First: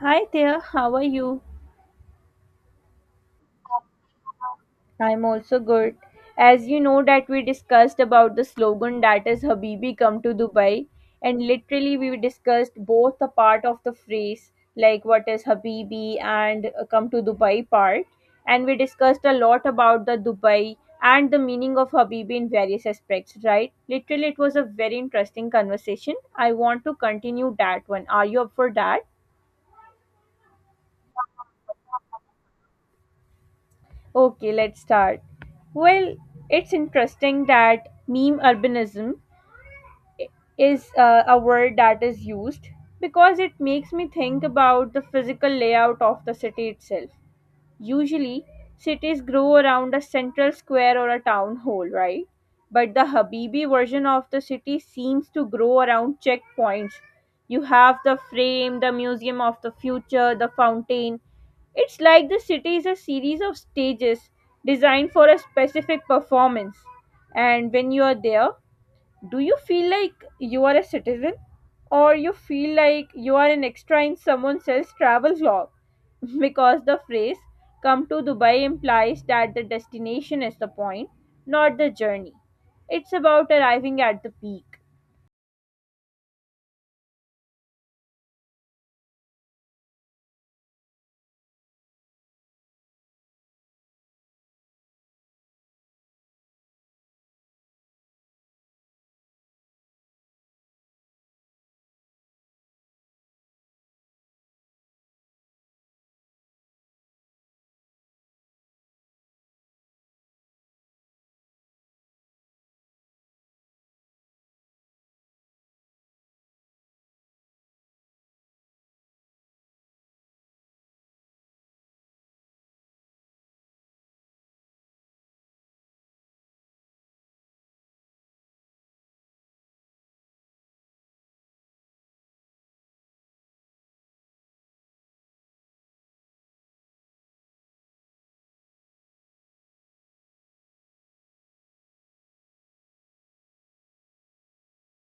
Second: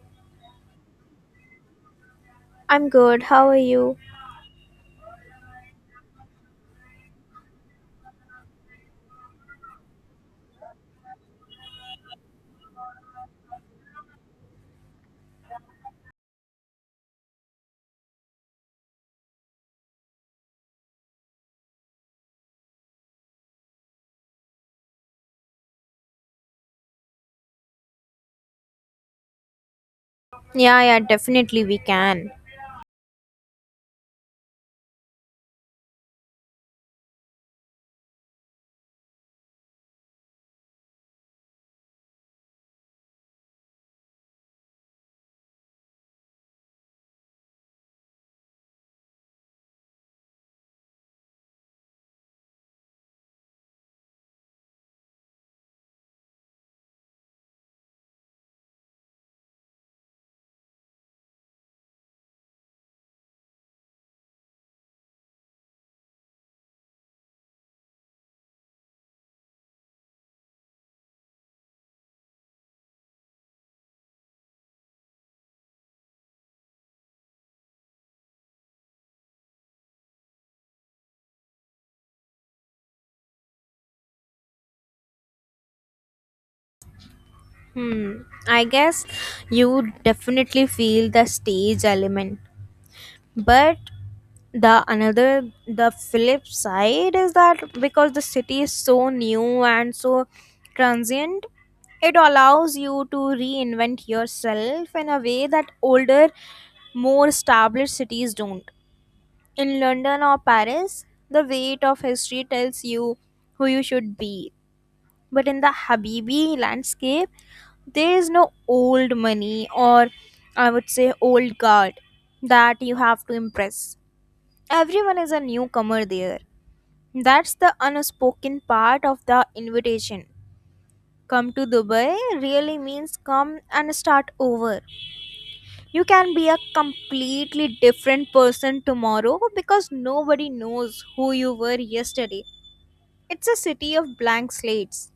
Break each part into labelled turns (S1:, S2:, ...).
S1: Hi there, how are you?
S2: I'm good. How are you?
S1: I'm also good. As you know that we discussed about the slogan that is Habibi come to Dubai, and literally we discussed both the part of the phrase like what is Habibi and come to Dubai part, and we discussed a lot about the Dubai and the meaning of Habibi in various aspects, right? Literally it was a very interesting conversation. I want to continue that one. Are you up for that?
S2: Yeah, yeah, definitely we can.
S1: Okay, let's start. Well, it's interesting that meme urbanism is a word that is used because it makes me think about the physical layout of the city itself. Usually, cities grow around a central square or a town hall, right? But the Habibi version of the city seems to grow around checkpoints. You have the frame, the museum of the future, the fountain. It's like the city is a series of stages designed for a specific performance. And when you are there, do you feel like you are a citizen, or you feel like you are an extra in someone else's travel vlog? Because the phrase come to Dubai implies that the destination is the point, not the journey. It's about arriving at the peak.
S2: Hmm. I guess you definitely feel the stage element. But the flip side is that because the city is so new and so transient, it allows you to reinvent yourself in a way that older, more established cities don't. In London or Paris, the weight of history tells you who you should be, but in the habibi landscape there is no old money, or I would say old guard, that you have to impress. Everyone is a newcomer there. That's the unspoken part of the invitation. Come to dubai really means come and start over. You can be a completely different person tomorrow because nobody knows who you were yesterday. It's a city of blank slates.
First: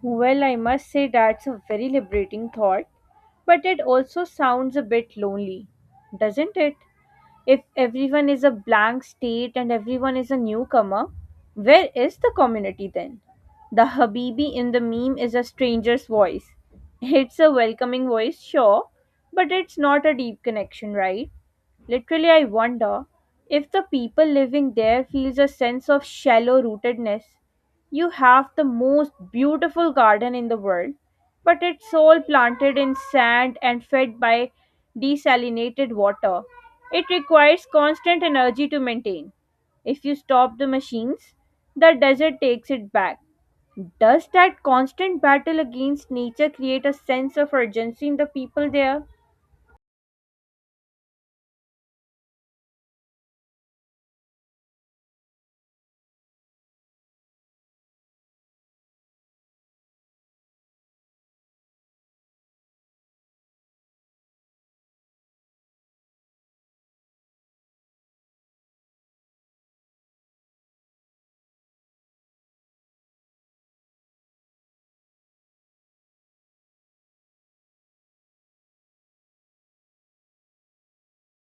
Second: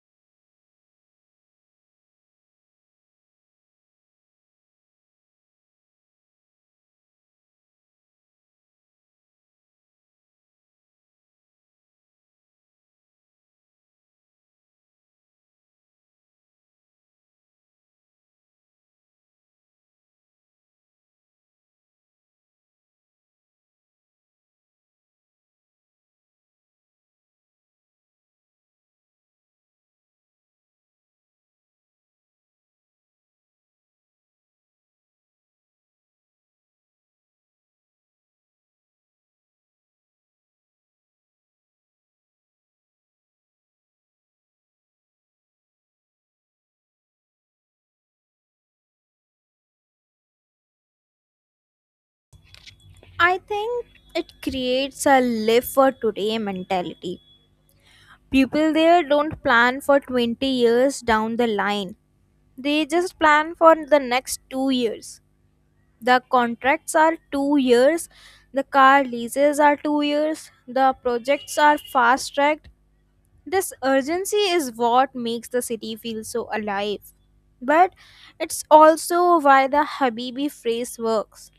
S1: Well, I must say that's a very liberating thought, but it also sounds a bit lonely, doesn't it? If everyone is a blank state and everyone is a newcomer, where is the community then? The Habibi in the meme is a stranger's voice. It's a welcoming voice, sure, but it's not a deep connection, right? Literally, I wonder if the people living there feels a sense of shallow rootedness. You have the most beautiful garden in the world, but it's all planted in sand and fed by desalinated water. It requires constant energy to maintain. If you stop the machines, the desert takes it back. Does that constant battle against nature create a sense of urgency in the people there?
S2: I think it creates a live for today mentality. People there don't plan for 20 years down the line, they just plan for the next 2 years. The contracts are 2 years, the car leases are 2 years, the projects are fast tracked. This urgency is what makes the city feel so alive. But it's also why the Habibi phrase works.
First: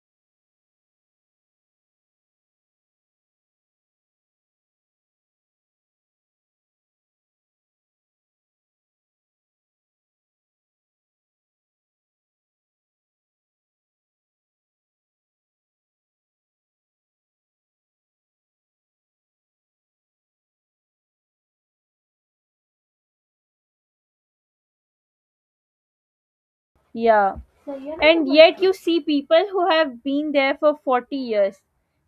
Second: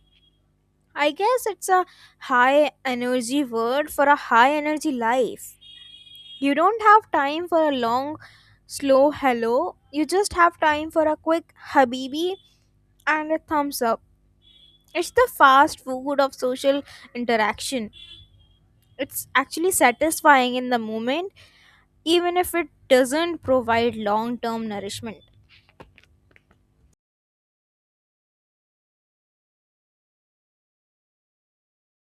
S2: I guess it's a high energy word for a high energy life. You don't have time for a long, slow hello. You just have time for a quick habibi and a thumbs up. It's the fast food of social interaction. It's actually satisfying in the moment, even if it doesn't provide long term nourishment.
S1: Yeah. And yet you see people who have been there for 40 years.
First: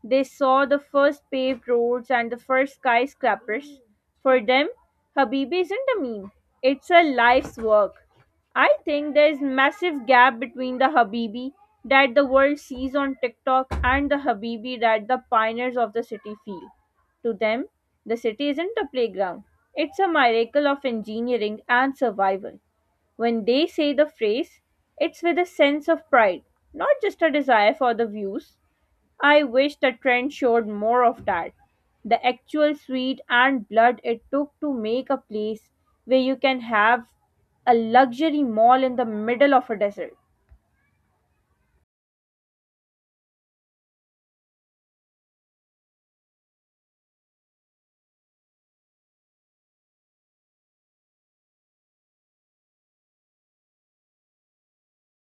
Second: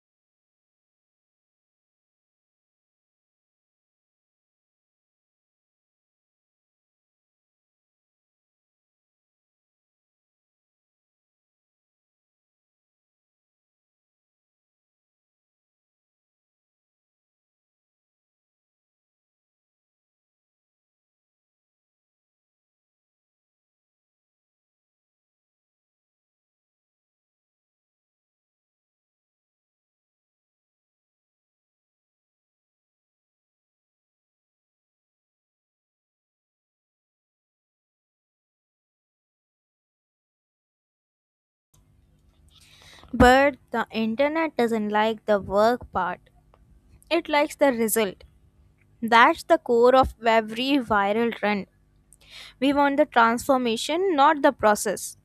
S1: They saw the first paved roads and the first skyscrapers. For them, Habibi isn't a meme. It's a life's work. I think there's massive gap between the Habibi that the world sees on TikTok and the Habibi that the pioneers of the city feel. To them, the city isn't a playground. It's a miracle of engineering and survival. When they say the phrase, it's with a sense of pride, not just a desire for the views. I wish the trend showed more of that. The actual sweat and blood it took to make a place where you can have a luxury mall in the middle of a desert.
S2: But the internet doesn't like the work part, it likes the result. That's the core of every viral trend. We want the transformation, not the process.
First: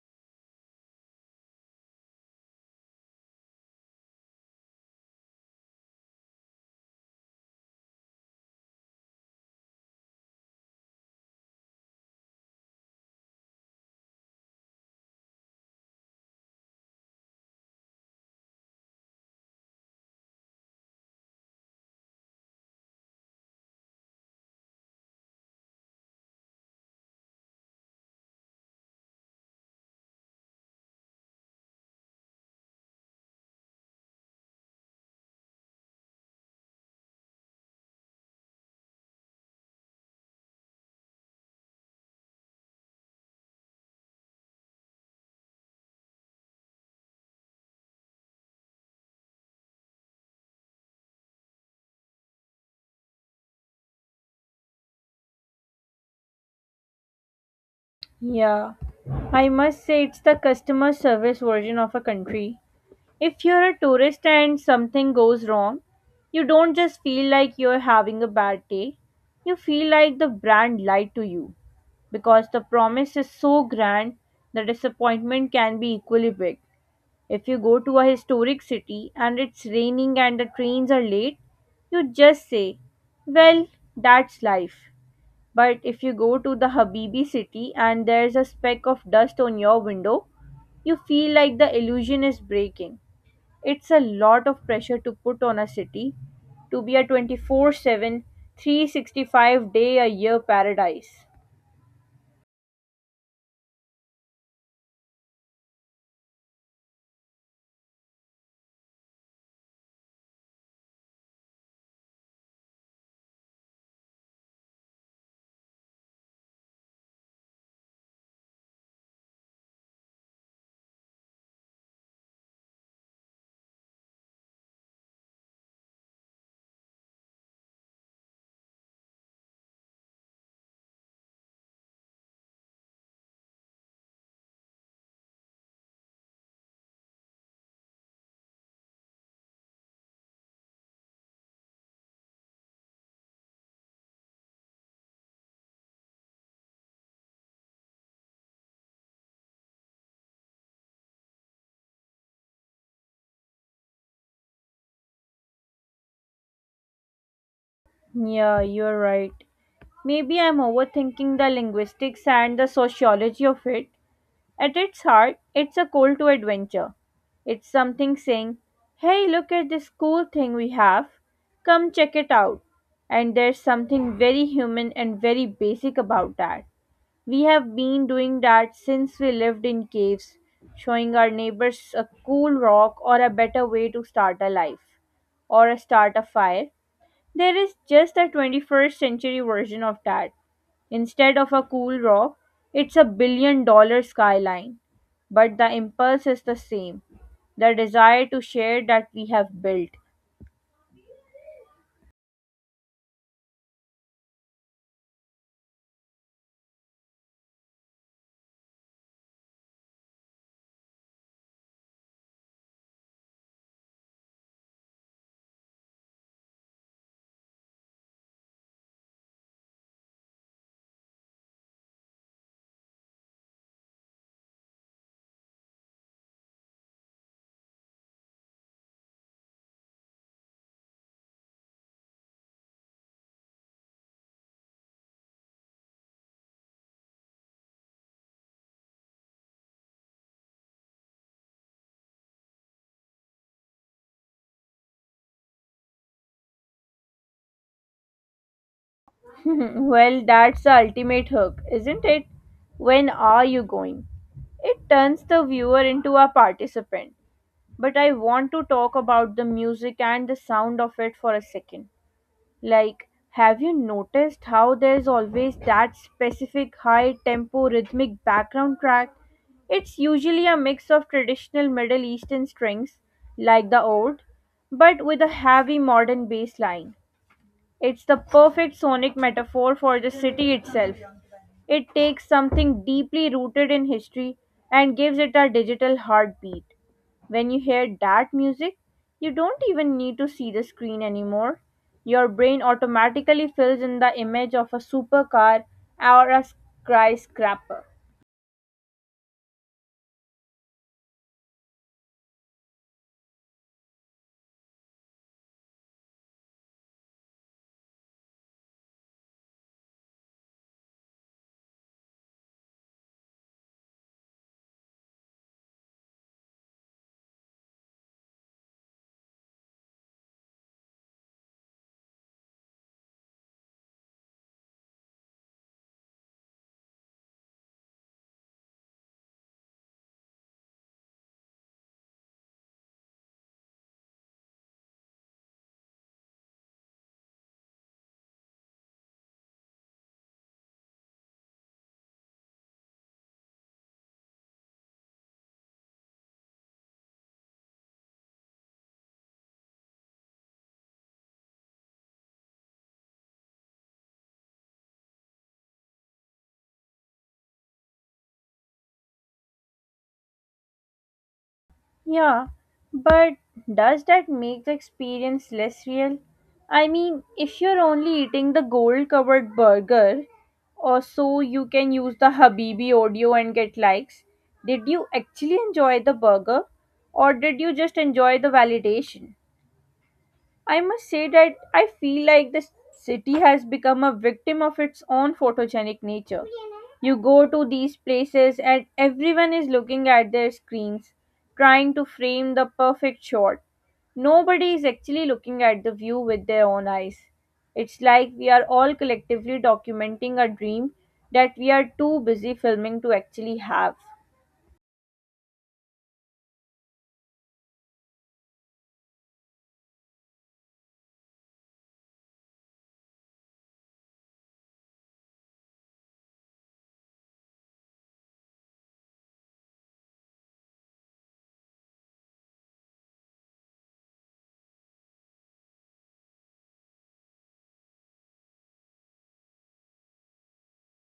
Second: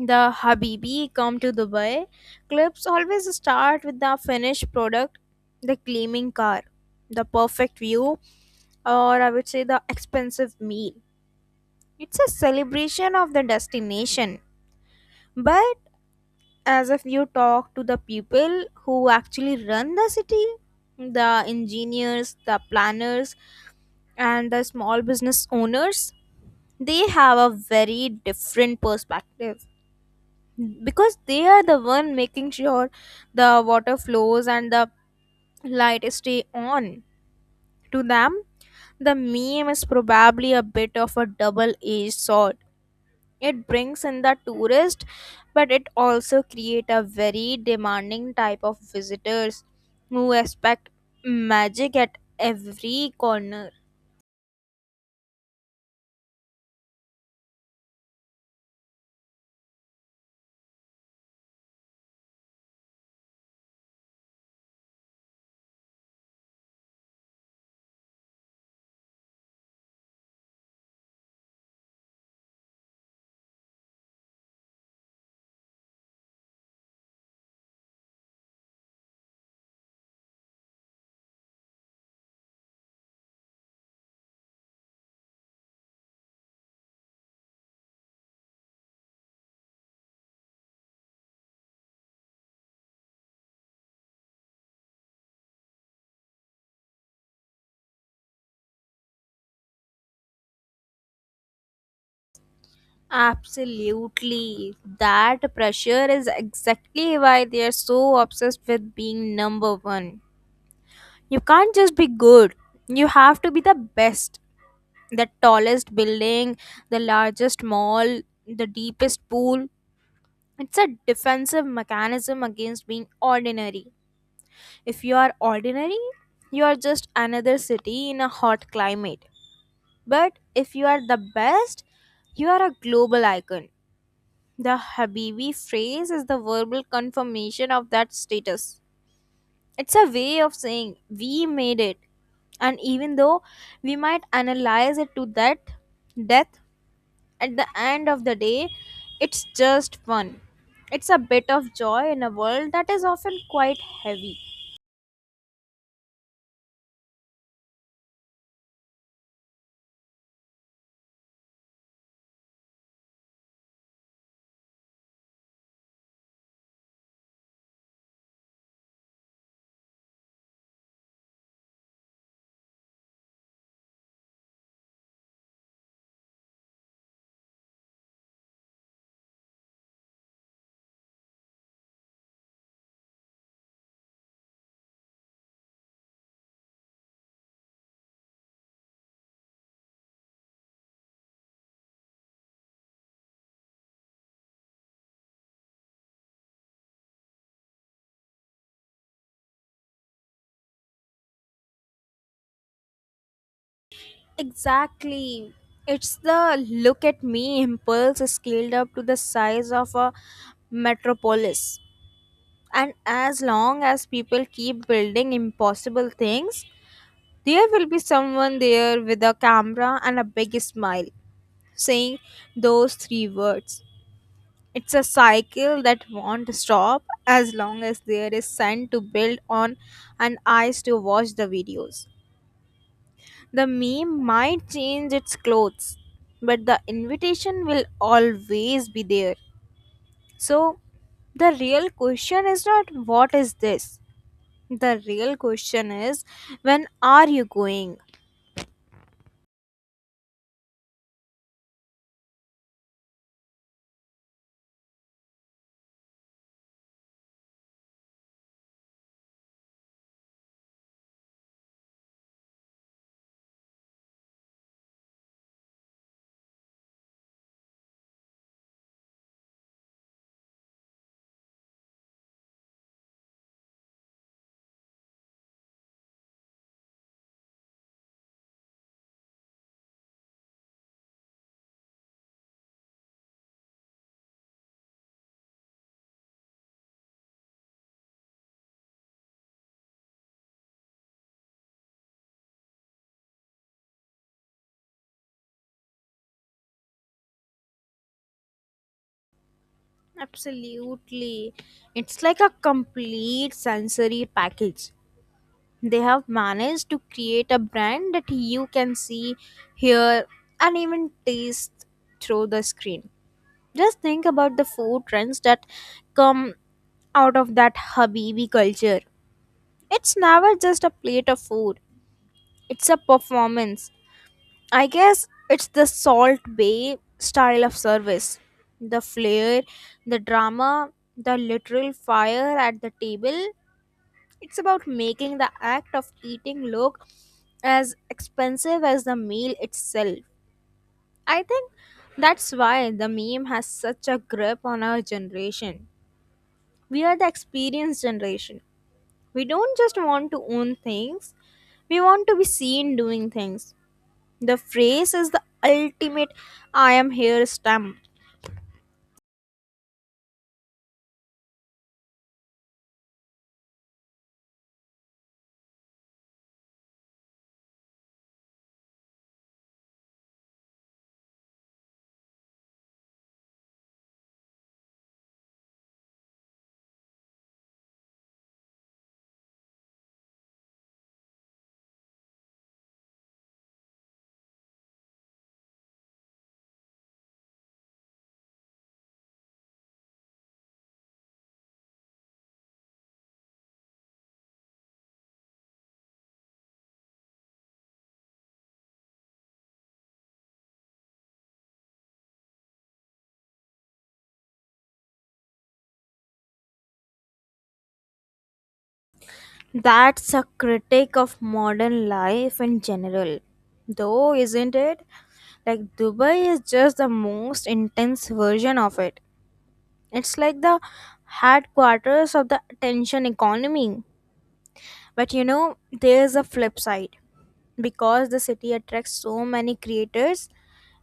S2: The Habibi come to Dubai clips always start with the finished product, the gleaming car, the perfect view, or I would say the expensive meal. It's a celebration of the destination. But as if you talk to the people who actually run the city, the engineers, the planners, and the small business owners, they have a very different perspective. Because they are the one making sure the water flows and the light stay on. To them, the meme is probably a bit of a double-edged sword. It brings in the tourist, but it also create a very demanding type of visitors who expect magic at every corner.
S1: Yeah, I must say it's the customer service version of a country. If you're a tourist and something goes wrong, you don't just feel like you're having a bad day. You feel like the brand lied to you because the promise is so grand the disappointment can be equally big. If you go to a historic city and it's raining and the trains are late, you just say, "Well, that's life." But if you go to the Habibi city and there's a speck of dust on your window, you feel like the illusion is breaking. It's a lot of pressure to put on a city to be a 24/7, 365 day a year paradise.
S2: Absolutely, that pressure is exactly why they are so obsessed with being number one. You can't just be good. You have to be the best. The tallest building, the largest mall, the deepest pool. It's a defensive mechanism against being ordinary. If you are ordinary, you are just another city in a hot climate. But if you are the best, you are a global icon. The Habibi phrase is the verbal confirmation of that status. It's a way of saying we made it. And even though we might analyze it to that death, at the end of the day, it's just fun. It's a bit of joy in a world that is often quite heavy.
S1: Yeah, you're right. Maybe I'm overthinking the linguistics and the sociology of it. At its heart, it's a call to adventure. It's something saying, "Hey, look at this cool thing we have. Come check it out." And there's something very human and very basic about that. We have been doing that since we lived in caves, showing our neighbors a cool rock or a better way to start a life or a start a fire. There is just a 21st century version of that. Instead of a cool rock, it's a $1 billion skyline. But the impulse is the same, the desire to share that we have built.
S2: Exactly. It's the look at me impulse scaled up to the size of a metropolis. And as long as people keep building impossible things, there will be someone there with a camera and a big smile saying those three words. It's a cycle that won't stop as long as there is sun to build on and eyes to watch the videos. The meme might change its clothes, but the invitation will always be there. So, the real question is not what is this? The real question is when are you going?
S1: Well, that's the ultimate hook, isn't it? When are you going? It turns the viewer into a participant. But I want to talk about the music and the sound of it for a second. Like, have you noticed how there's always that specific high tempo rhythmic background track? It's usually a mix of traditional Middle Eastern strings, like the oud, but with a heavy modern bass line. It's the perfect sonic metaphor for the city itself. It takes something deeply rooted in history and gives it a digital heartbeat. When you hear that music, you don't even need to see the screen anymore. Your brain automatically fills in the image of a supercar or a skyscraper.
S2: Absolutely. It's like a complete sensory package. They have managed to create a brand that you can see, hear, and even taste through the screen. Just think about the food trends that come out of that Habibi culture. It's never just a plate of food, it's a performance. I guess it's the Salt Bay style of service. The flair, the drama, the literal fire at the table. It's about making the act of eating look as expensive as the meal itself. I think that's why the meme has such a grip on our generation. We are the experienced generation. We don't just want to own things, we want to be seen doing things. The phrase is the ultimate I am here stamp.
S1: Yeah, but does that make the experience less real? I mean, if you're only eating the gold covered burger, or so you can use the Habibi audio and get likes, did you actually enjoy the burger? Or did you just enjoy the validation? I must say that I feel like the city has become a victim of its own photogenic nature. You go to these places and everyone is looking at their screens, trying to frame the perfect shot. Nobody is actually looking at the view with their own eyes. It's like we are all collectively documenting a dream that we are too busy filming to actually have.
S2: That's a critique of modern life in general, though, isn't it? Like, Dubai is just the most intense version of it. It's like the headquarters of the attention economy. But you know, there's a flip side. Because the city attracts so many creators,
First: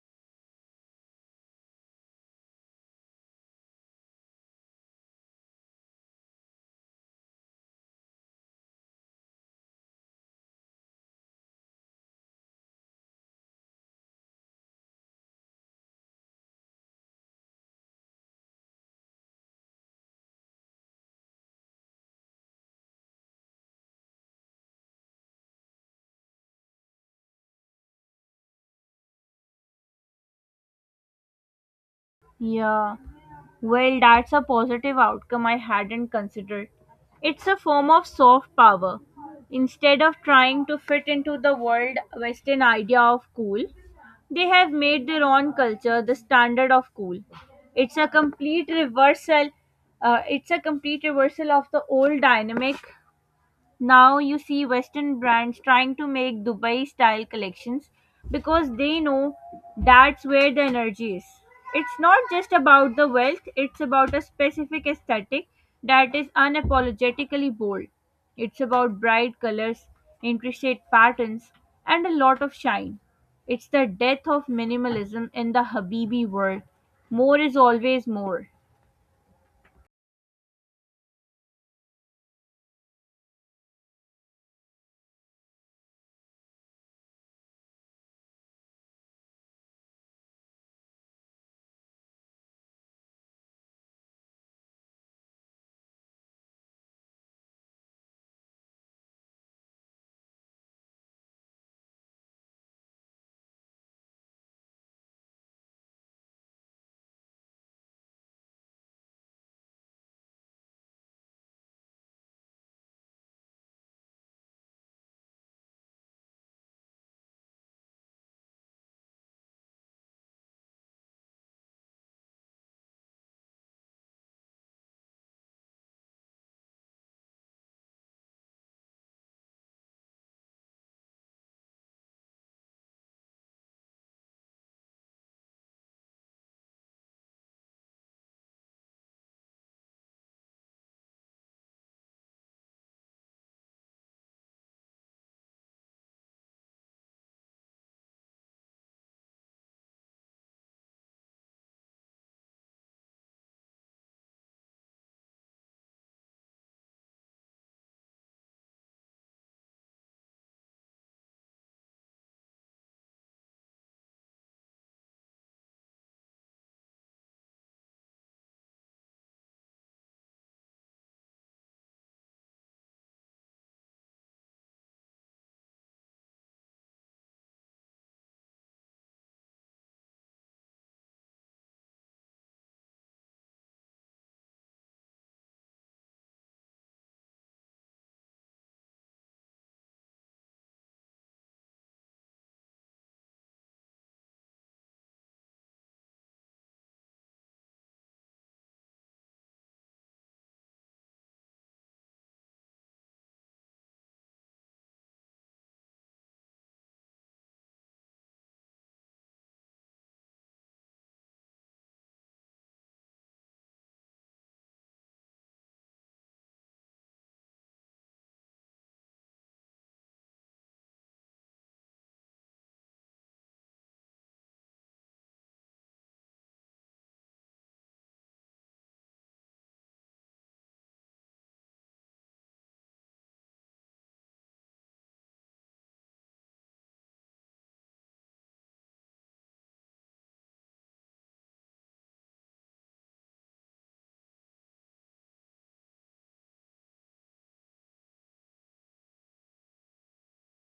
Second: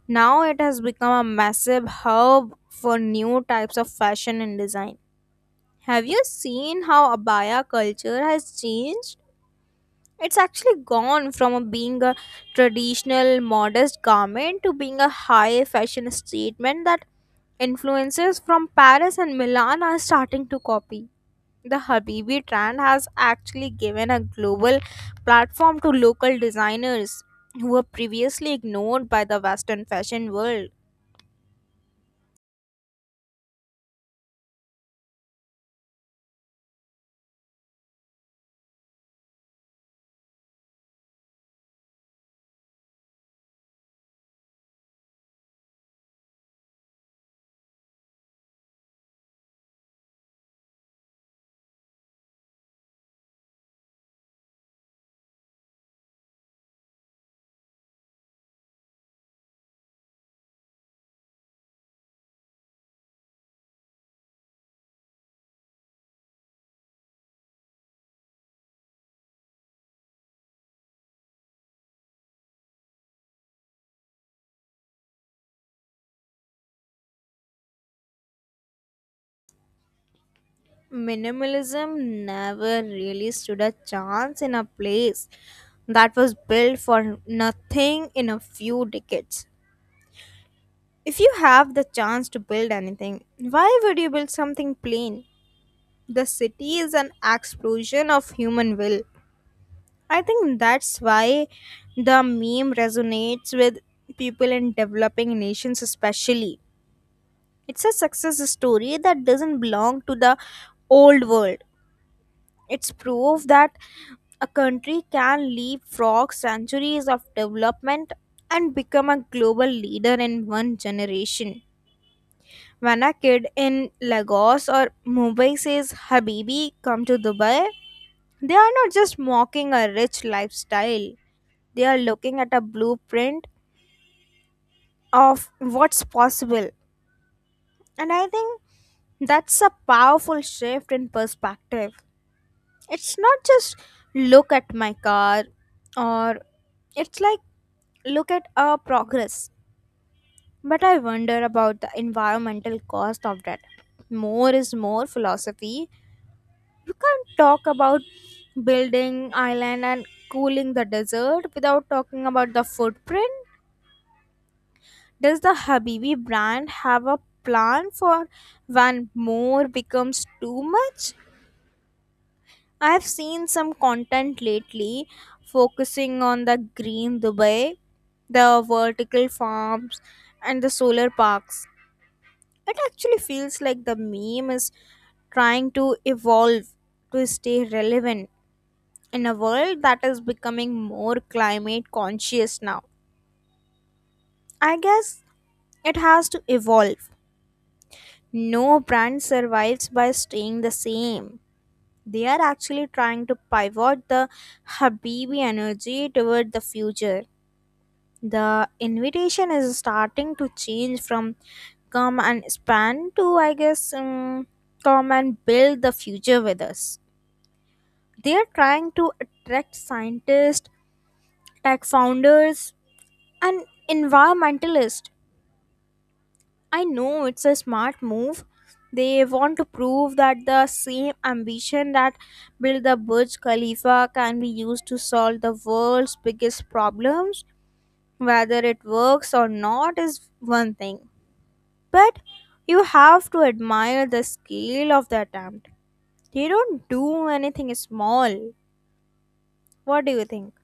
S2: now it has become a massive hub for new types of fashion and design. Have you seen how abaya culture has changed? It's actually gone from being a traditional modest garment to being a high fashion statement that influencers from Paris and Milan are starting to copy. The Habibi trend has actually given a global platform to local designers who were previously ignored by the Western fashion world.
S1: Yeah. Well, that's a positive outcome I hadn't considered. It's a form of soft power. Instead of trying to fit into the world Western idea of cool, they have made their own culture the standard of cool. It's a complete reversal. It's a complete reversal of the old dynamic. Now you see Western brands trying to make Dubai style collections because they know that's where the energy is. It's not just about the wealth, it's about a specific aesthetic that is unapologetically bold. It's about bright colors, intricate patterns, and a lot of shine. It's the death of minimalism in the Habibi world. More is always more.
S2: Minimalism never really stood a chance in a place that was built for nothing in a few decades. If you have the chance to build anything, why would you build something plain? The city is an explosion of human will. I think that's why the meme resonates with people in developing nations, especially. It's a success story that doesn't belong to the old world. It's proof that a country can leapfrog centuries of development and become a global leader in one generation. When a kid in Lagos or Mumbai says, Habibi, come to Dubai, they are not just mocking a rich lifestyle, they are looking at a blueprint of what's possible. And I think that's a powerful shift in perspective. It's not just look at my car, or it's like look at our progress. But I wonder about the environmental cost of that. More is more philosophy. You can't talk about building island and cooling the desert without talking about the footprint. Does the Habibi brand have a plan for when more becomes too much? I've seen some content lately focusing on the green Dubai, the vertical farms, and the solar parks. It actually feels like the meme is trying to evolve to stay relevant in a world that is becoming more climate conscious now. I guess it has to evolve. No brand survives by staying the same. They are actually trying to pivot the Habibi energy toward the future. The invitation is starting to change from come and span to I guess come and build the future with us. They are trying to attract scientists, tech founders, and environmentalists. I know it's a smart move. They want to prove that the same ambition that built the burj khalifa can be used to solve the world's biggest problems, whether it works or not is one thing. But you have to admire the scale of the attempt. They don't do anything small. What do you think?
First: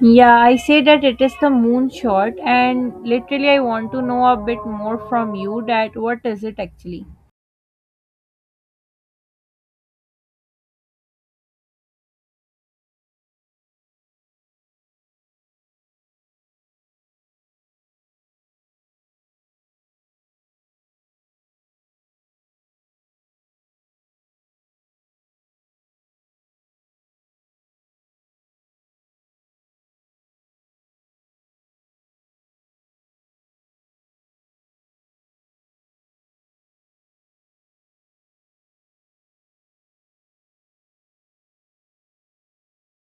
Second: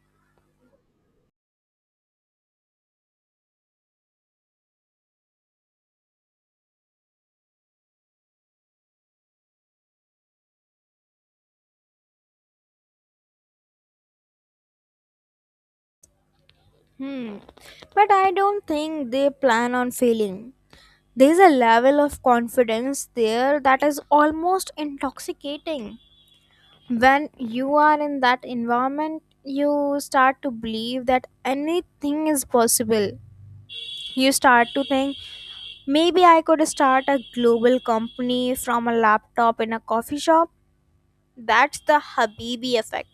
S1: Yeah, I say that it is the moonshot, and literally, I want to know a bit more from you that what is it actually?
S2: Hmm. But I don't think they plan on failing. There's a level of confidence there that is almost intoxicating. When you are in that environment, you start to believe that anything is possible. You start to think maybe I could start a global company from a laptop in a coffee shop. That's the Habibi effect.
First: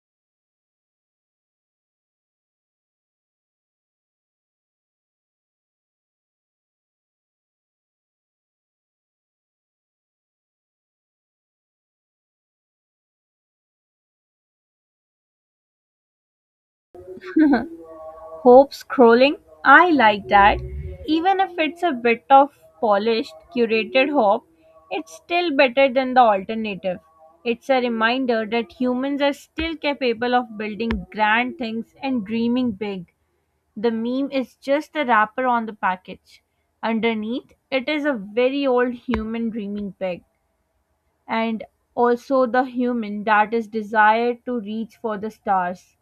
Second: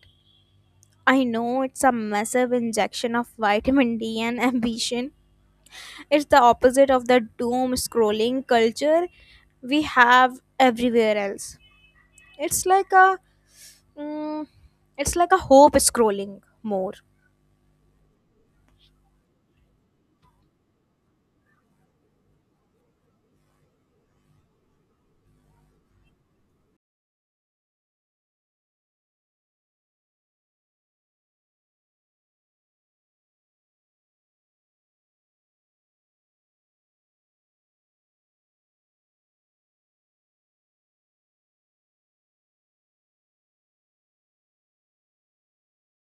S2: I know it's a massive injection of vitamin D and ambition. It's the opposite of the doom scrolling culture we have everywhere else. It's like a mm, hope scrolling more.
S1: Hope scrolling? I like that. Even if it's a bit of polished, curated hope, it's still better than the alternative. It's a reminder that humans are still capable of building grand things and dreaming big. The meme is just the wrapper on the package. Underneath, it is a very old human dreaming big, and also the human that is desired to reach for the stars,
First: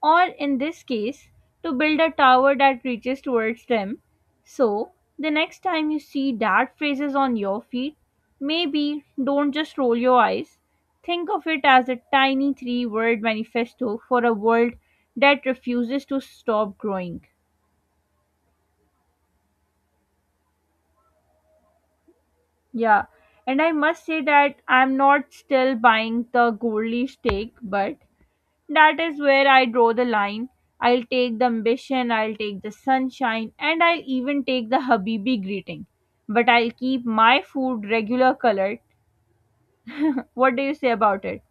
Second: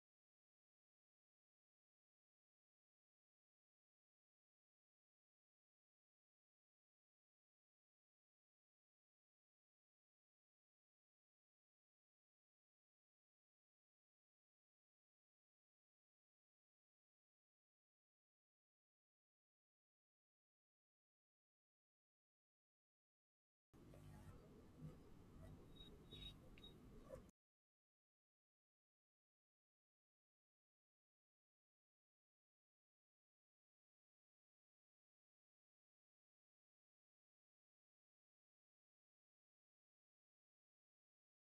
S1: or in this case, to build a tower that reaches towards them. So, the next time you see that phrases on your feed, maybe don't just roll your eyes. Think of it as a tiny three word manifesto for a world that refuses to stop growing. Yeah, and I must say that I'm not still buying the Goldie steak, but that is where I draw the line. I'll take the ambition, I'll take the sunshine, and I'll even take the Habibi greeting. But I'll keep my food regular colored. What do you say about it?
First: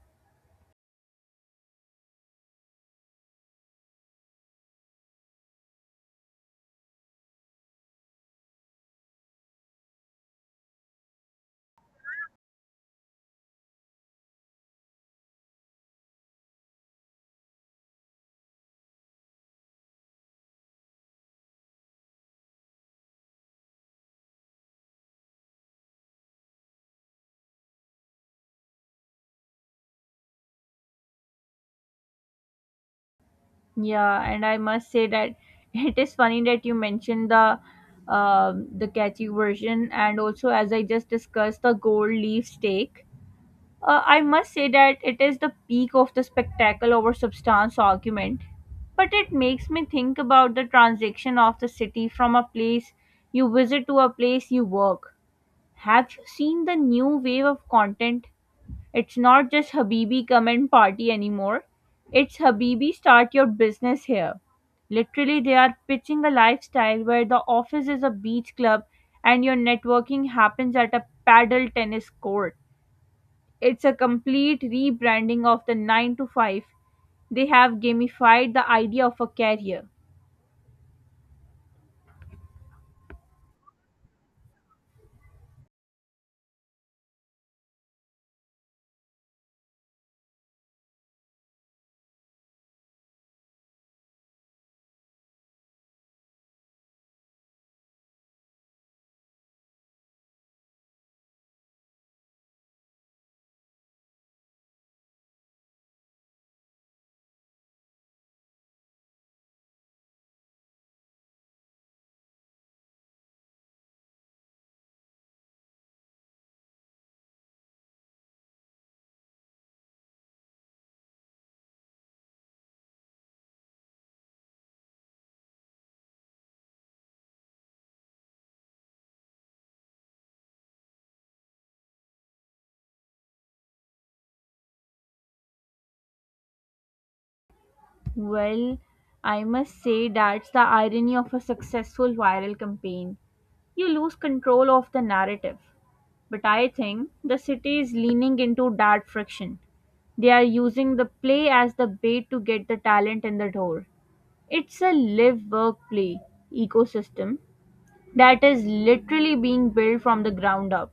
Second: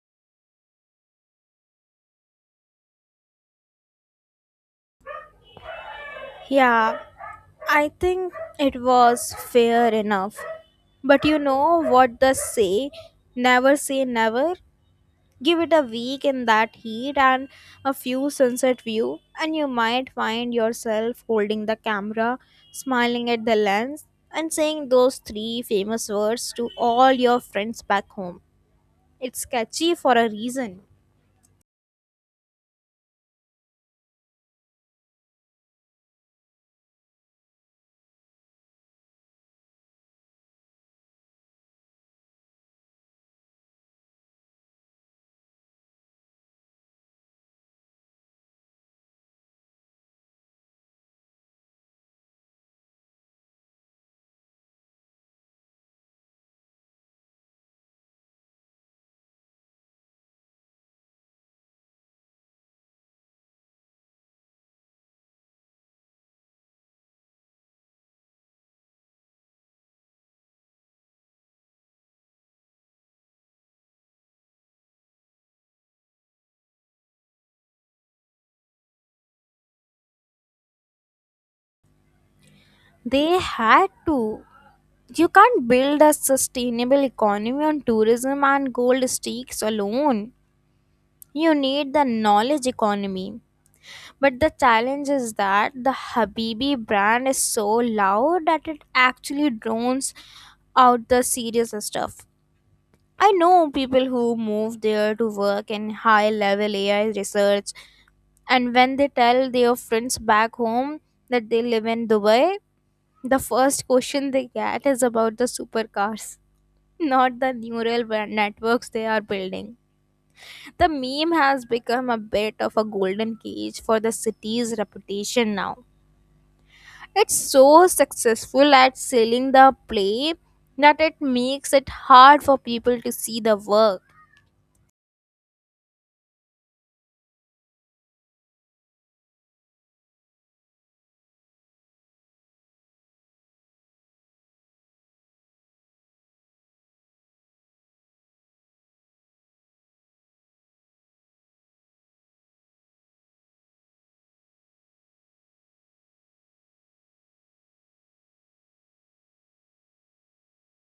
S2: Yeah, I think it was fair enough. But you know what they say, never say never. Give it a week in that heat and a few sunset view, and you might find yourself holding the camera, smiling at the lens, and saying those three famous words to all your friends back home. It's catchy for a reason.
S1: Yeah, and I must say that it is funny that you mentioned the the catchy version, and also as I just discussed the gold leaf steak. I must say that it is the peak of the spectacle over substance argument, but it makes me think about the transition of the city from a place you visit to a place you work. Have you seen the new wave of content? It's not just Habibi come and party anymore. It's Habibi start your business here. Literally, they are pitching a lifestyle where the office is a beach club and your networking happens at a paddle tennis court. It's a complete rebranding of the 9 to 5. They have gamified the idea of a career.
S2: They had to. You can't build a sustainable economy on tourism and gold stakes alone. You need the knowledge economy. But the challenge is that the Habibi brand is so loud that it actually drones out the serious stuff. I know people who move there to work in high level AI research, and when they tell their friends back home that they live in Dubai, the first question they get is about the supercars, not the neural web networks they are building. The meme has become a bit of a golden cage for the city's reputation now. It's so successful at selling the play that it makes it hard for people to see the work.
S1: Well, I must say that's the irony of a successful viral campaign. You lose control of the narrative. But I think the city is leaning into that friction. They are using the play as the bait to get the talent in the door. It's a live work play ecosystem that is literally being built from the ground up.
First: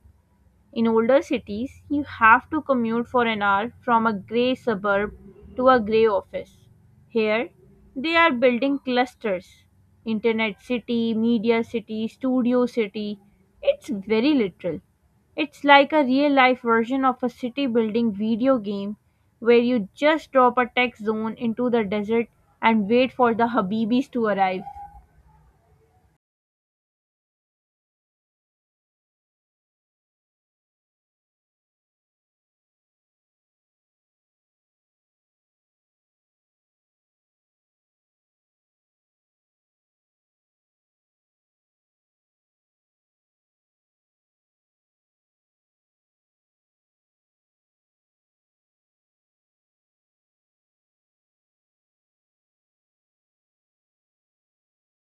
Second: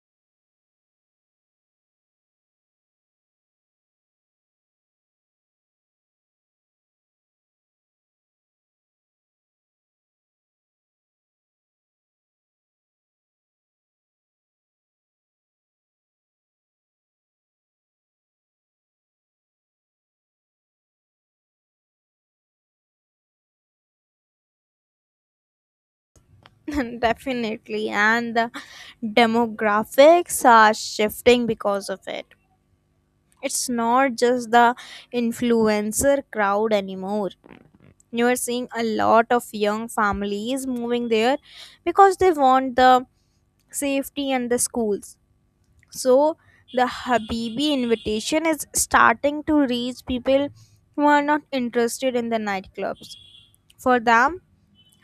S1: In older cities, you have to commute for an hour from a grey suburb to a grey office. Here, they are building clusters: Internet City, Media City, Studio City. It's very literal. It's like a real life version of a city building video game where you just drop a tech zone into the desert and wait for the Habibis to arrive.
S2: Definitely, and the demographics are shifting because of it. It's not just the influencer crowd anymore. You are seeing a lot of young families moving there because they want the safety and the schools. So the Habibi invitation is starting to reach people who are not interested in the nightclubs. For them,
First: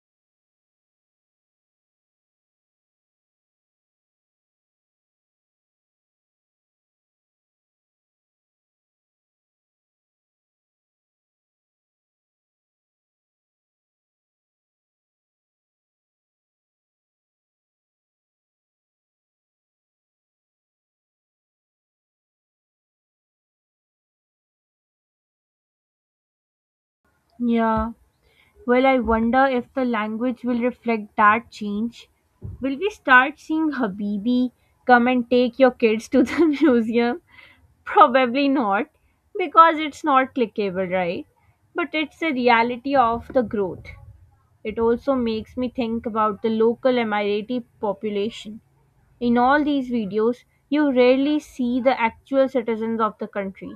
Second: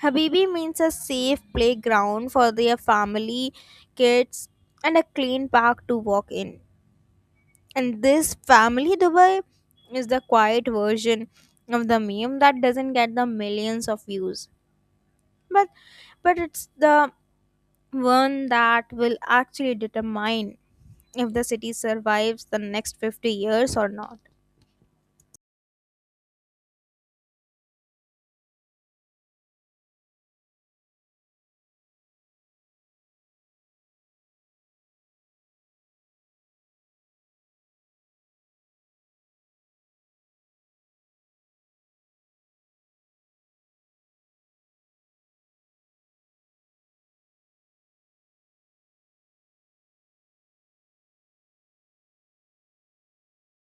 S2: Habibi means a safe playground for their family, kids, and a clean park to walk in. And this family Dubai is the quiet version of the meme that doesn't get the millions of views. But it's the one that will actually determine if the city survives the next 50 years or not.
S1: Yeah. Well, I wonder if the language will reflect that change. Will we start seeing Habibi come and take your kids to the museum? Probably not, because it's not clickable, right? But it's a reality of the growth. It also makes me think about the local Emirati population. In all these videos, you rarely see the actual citizens of the country.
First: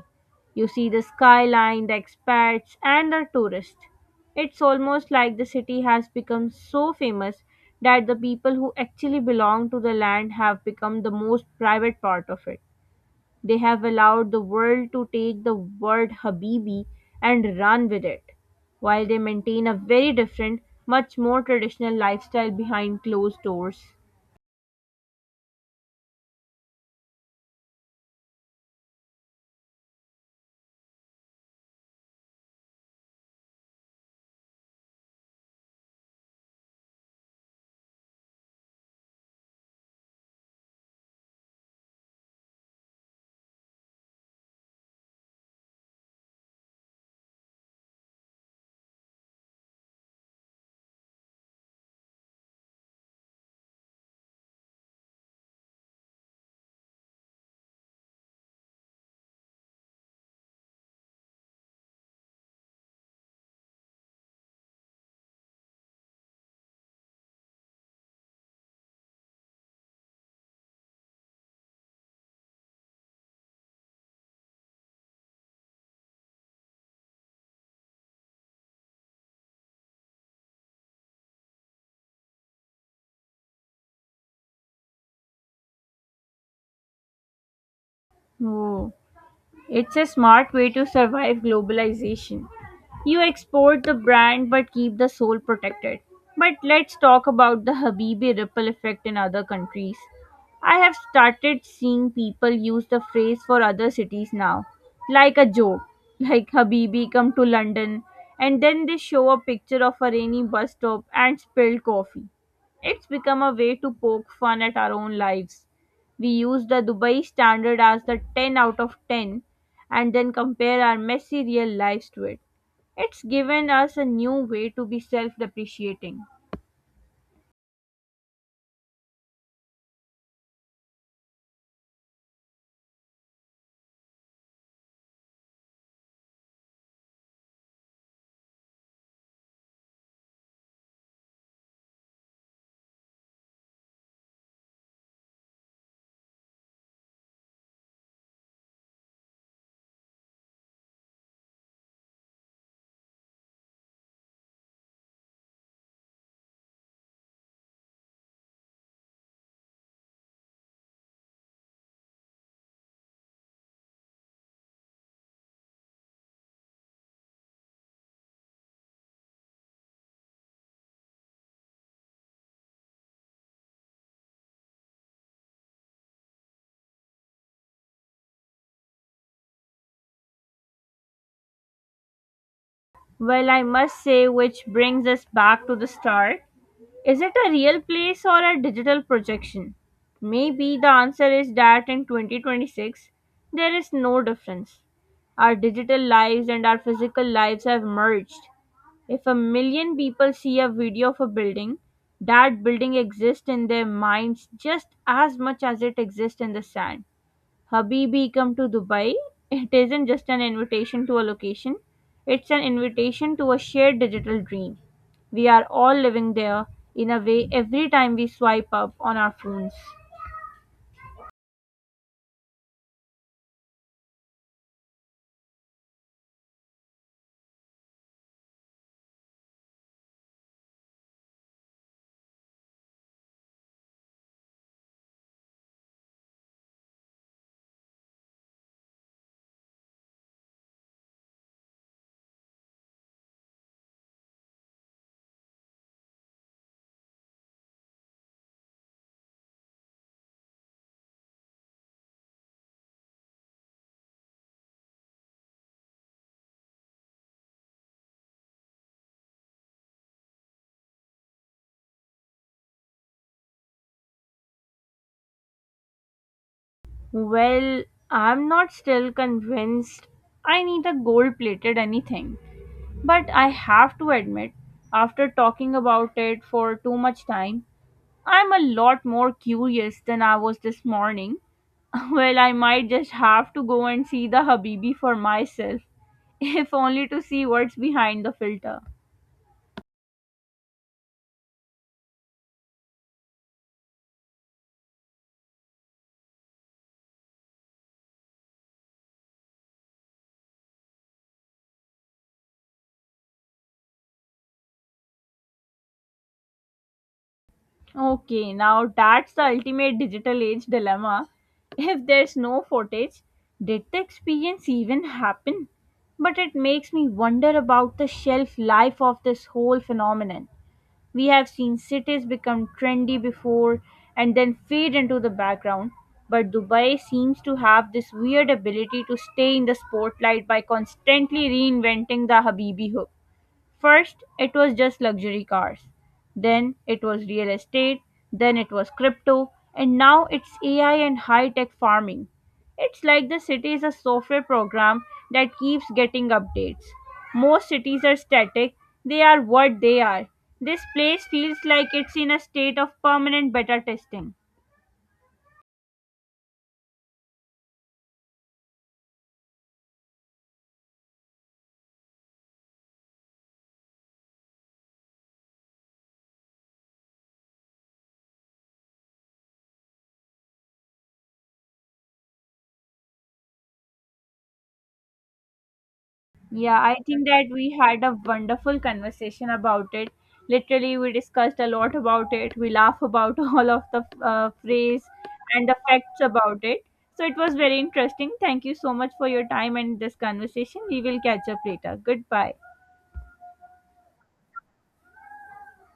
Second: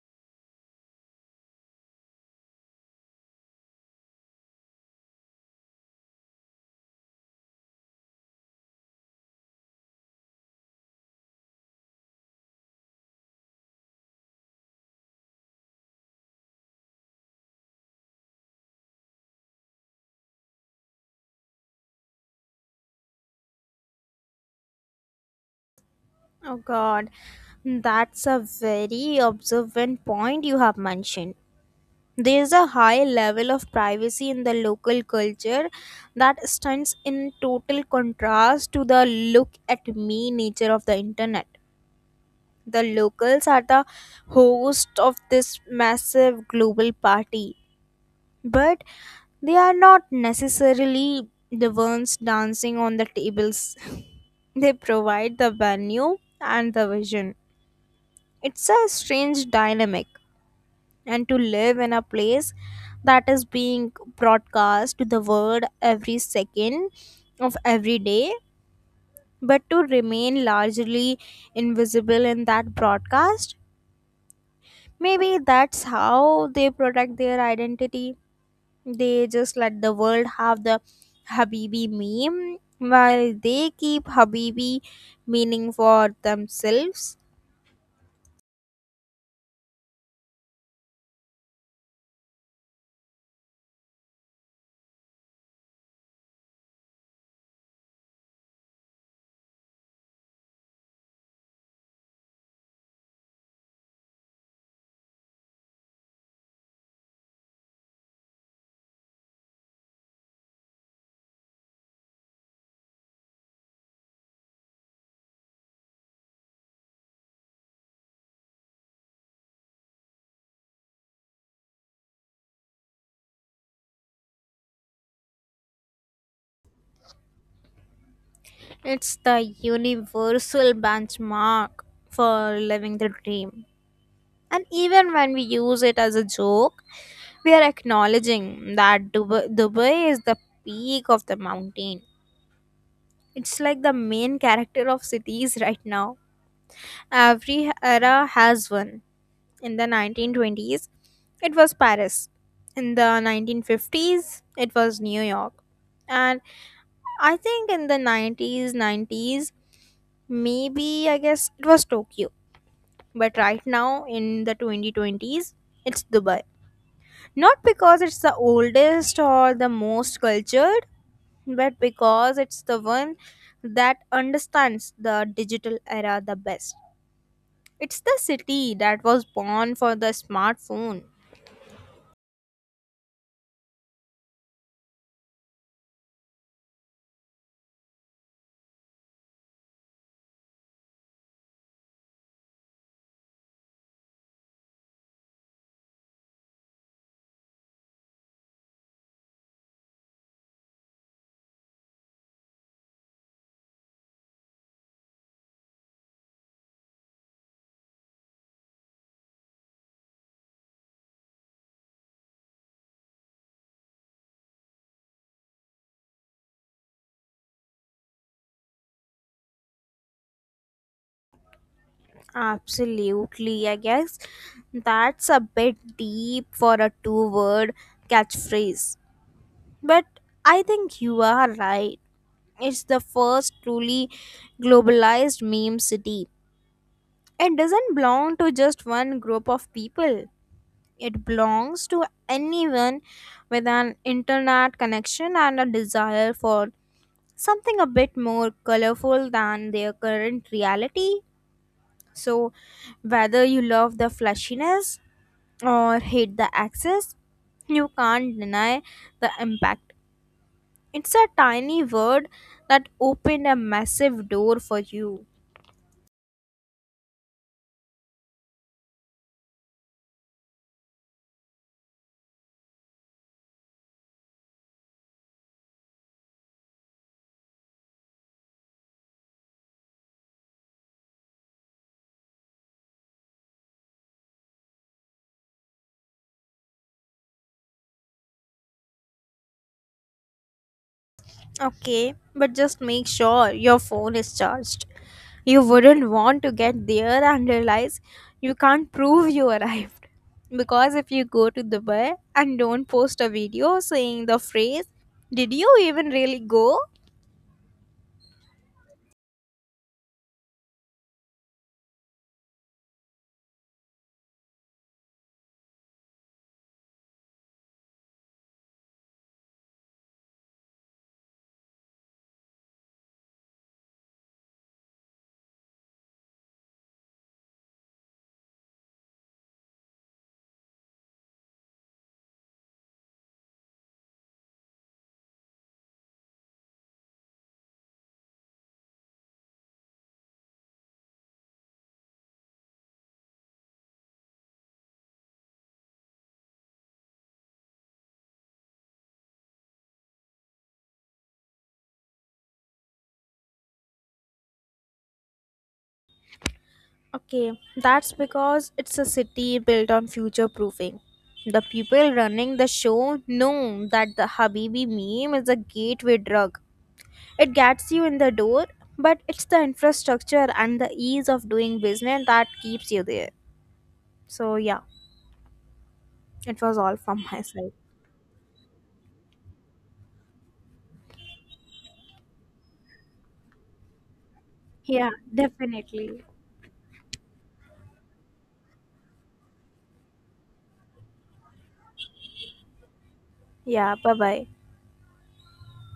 S1: You see the skyline, the expats, and the tourists. It's almost like the city has become so famous that the people who actually belong to the land have become the most private part of it. They have allowed the world to take the word Habibi and run with it, while they maintain a very different, much more traditional lifestyle behind closed doors.
S2: Oh god, that's a very observant point you have mentioned. There's a high level of privacy in the local culture that stands in total contrast to the look at me nature of the internet. The locals are the host of this massive global party, but they are not necessarily the ones dancing on the tables. They provide the venue and the vision. It's a strange dynamic, and to live in a place that is being broadcast to the world every second of every day, but to remain largely invisible in that broadcast. Maybe that's how they protect their identity. They just let the world have the Habibi meme while they keep Habibi meaning for themselves.
S1: Oh. It's a smart way to survive globalization. You export the brand but keep the soul protected. But let's talk about the Habibi ripple effect in other countries. I have started seeing people use the phrase for other cities now, like a joke, like Habibi come to London, and then they show a picture of a rainy bus stop and spilled coffee. It's become a way to poke fun at our own lives. We use the Dubai standard as the 10 out of 10, and then compare our messy real lives to it. It's given us a new way to be self depreciating.
S2: It's the universal benchmark for living the dream. And even when we use it as a joke, we are acknowledging that Dubai is the peak of the mountain. It's like the main character of cities right now. Every era has one. In the 1920s, it was Paris. In the 1950s, it was New York. And I think in the 90s, maybe I guess it was Tokyo. But right now, in the 2020s, it's Dubai. Not because it's the oldest or the most cultured, but because it's the one that understands the digital era the best. It's the city that was born for the smartphone.
S1: Well, I must say, which brings us back to the start. Is it a real place or a digital projection? Maybe the answer is that in 2026, there is no difference. Our digital lives and our physical lives have merged. If a million people see a video of a building, that building exists in their minds just as much as it exists in the sand. Habibi come to Dubai, it isn't just an invitation to a location, it's an invitation to a shared digital dream. We are all living there in a way every time we swipe up on our phones.
S2: Absolutely. I guess that's a bit deep for a two word catchphrase. But I think you are right. It's the first truly globalized meme city. It doesn't belong to just one group of people, it belongs to anyone with an internet connection and a desire for something a bit more colorful than their current reality. So, whether you love the flashiness or hate the access, you can't deny the impact. It's a tiny word that opened a massive door for you.
S1: Well, I'm not still convinced I need a gold plated anything, but I have to admit, after talking about it for too much time, I'm a lot more curious than I was this morning. Well, I might just have to go and see the Habibi for myself, if only to see what's behind the filter.
S2: Okay, but just make sure your phone is charged. You wouldn't want to get there and realize you can't prove you arrived. Because if you go to Dubai and don't post a video saying the phrase, did you even really go?
S1: Okay, now that's the ultimate digital age dilemma. If there's no footage, did the experience even happen? But it makes me wonder about the shelf life of this whole phenomenon. We have seen cities become trendy before and then fade into the background, but Dubai seems to have this weird ability to stay in the spotlight by constantly reinventing the Habibi hook. First, it was just luxury cars. Then, it was real estate. Then, it was crypto. And now, it's AI and high tech farming. It's like the city is a software program that keeps getting updates. Most cities are static, they are what they are. This place feels like it's in a state of permanent beta testing.
S2: Okay, that's because it's a city built on future proofing. The people running the show know that the Habibi meme is a gateway drug. It gets you in the door, but it's the infrastructure and the ease of doing business that keeps you there. So, yeah, it was
S1: Yeah, I
S2: all from
S1: think
S2: my
S1: that we
S2: side.
S1: had a wonderful conversation about it. Literally, we discussed a lot about it. We laugh about all of the phrase
S2: Yeah,
S1: and the
S2: definitely.
S1: facts about it. So it was very interesting. Thank you so much for your time and this conversation. We will catch up later. Goodbye.
S2: Yeah, bye bye.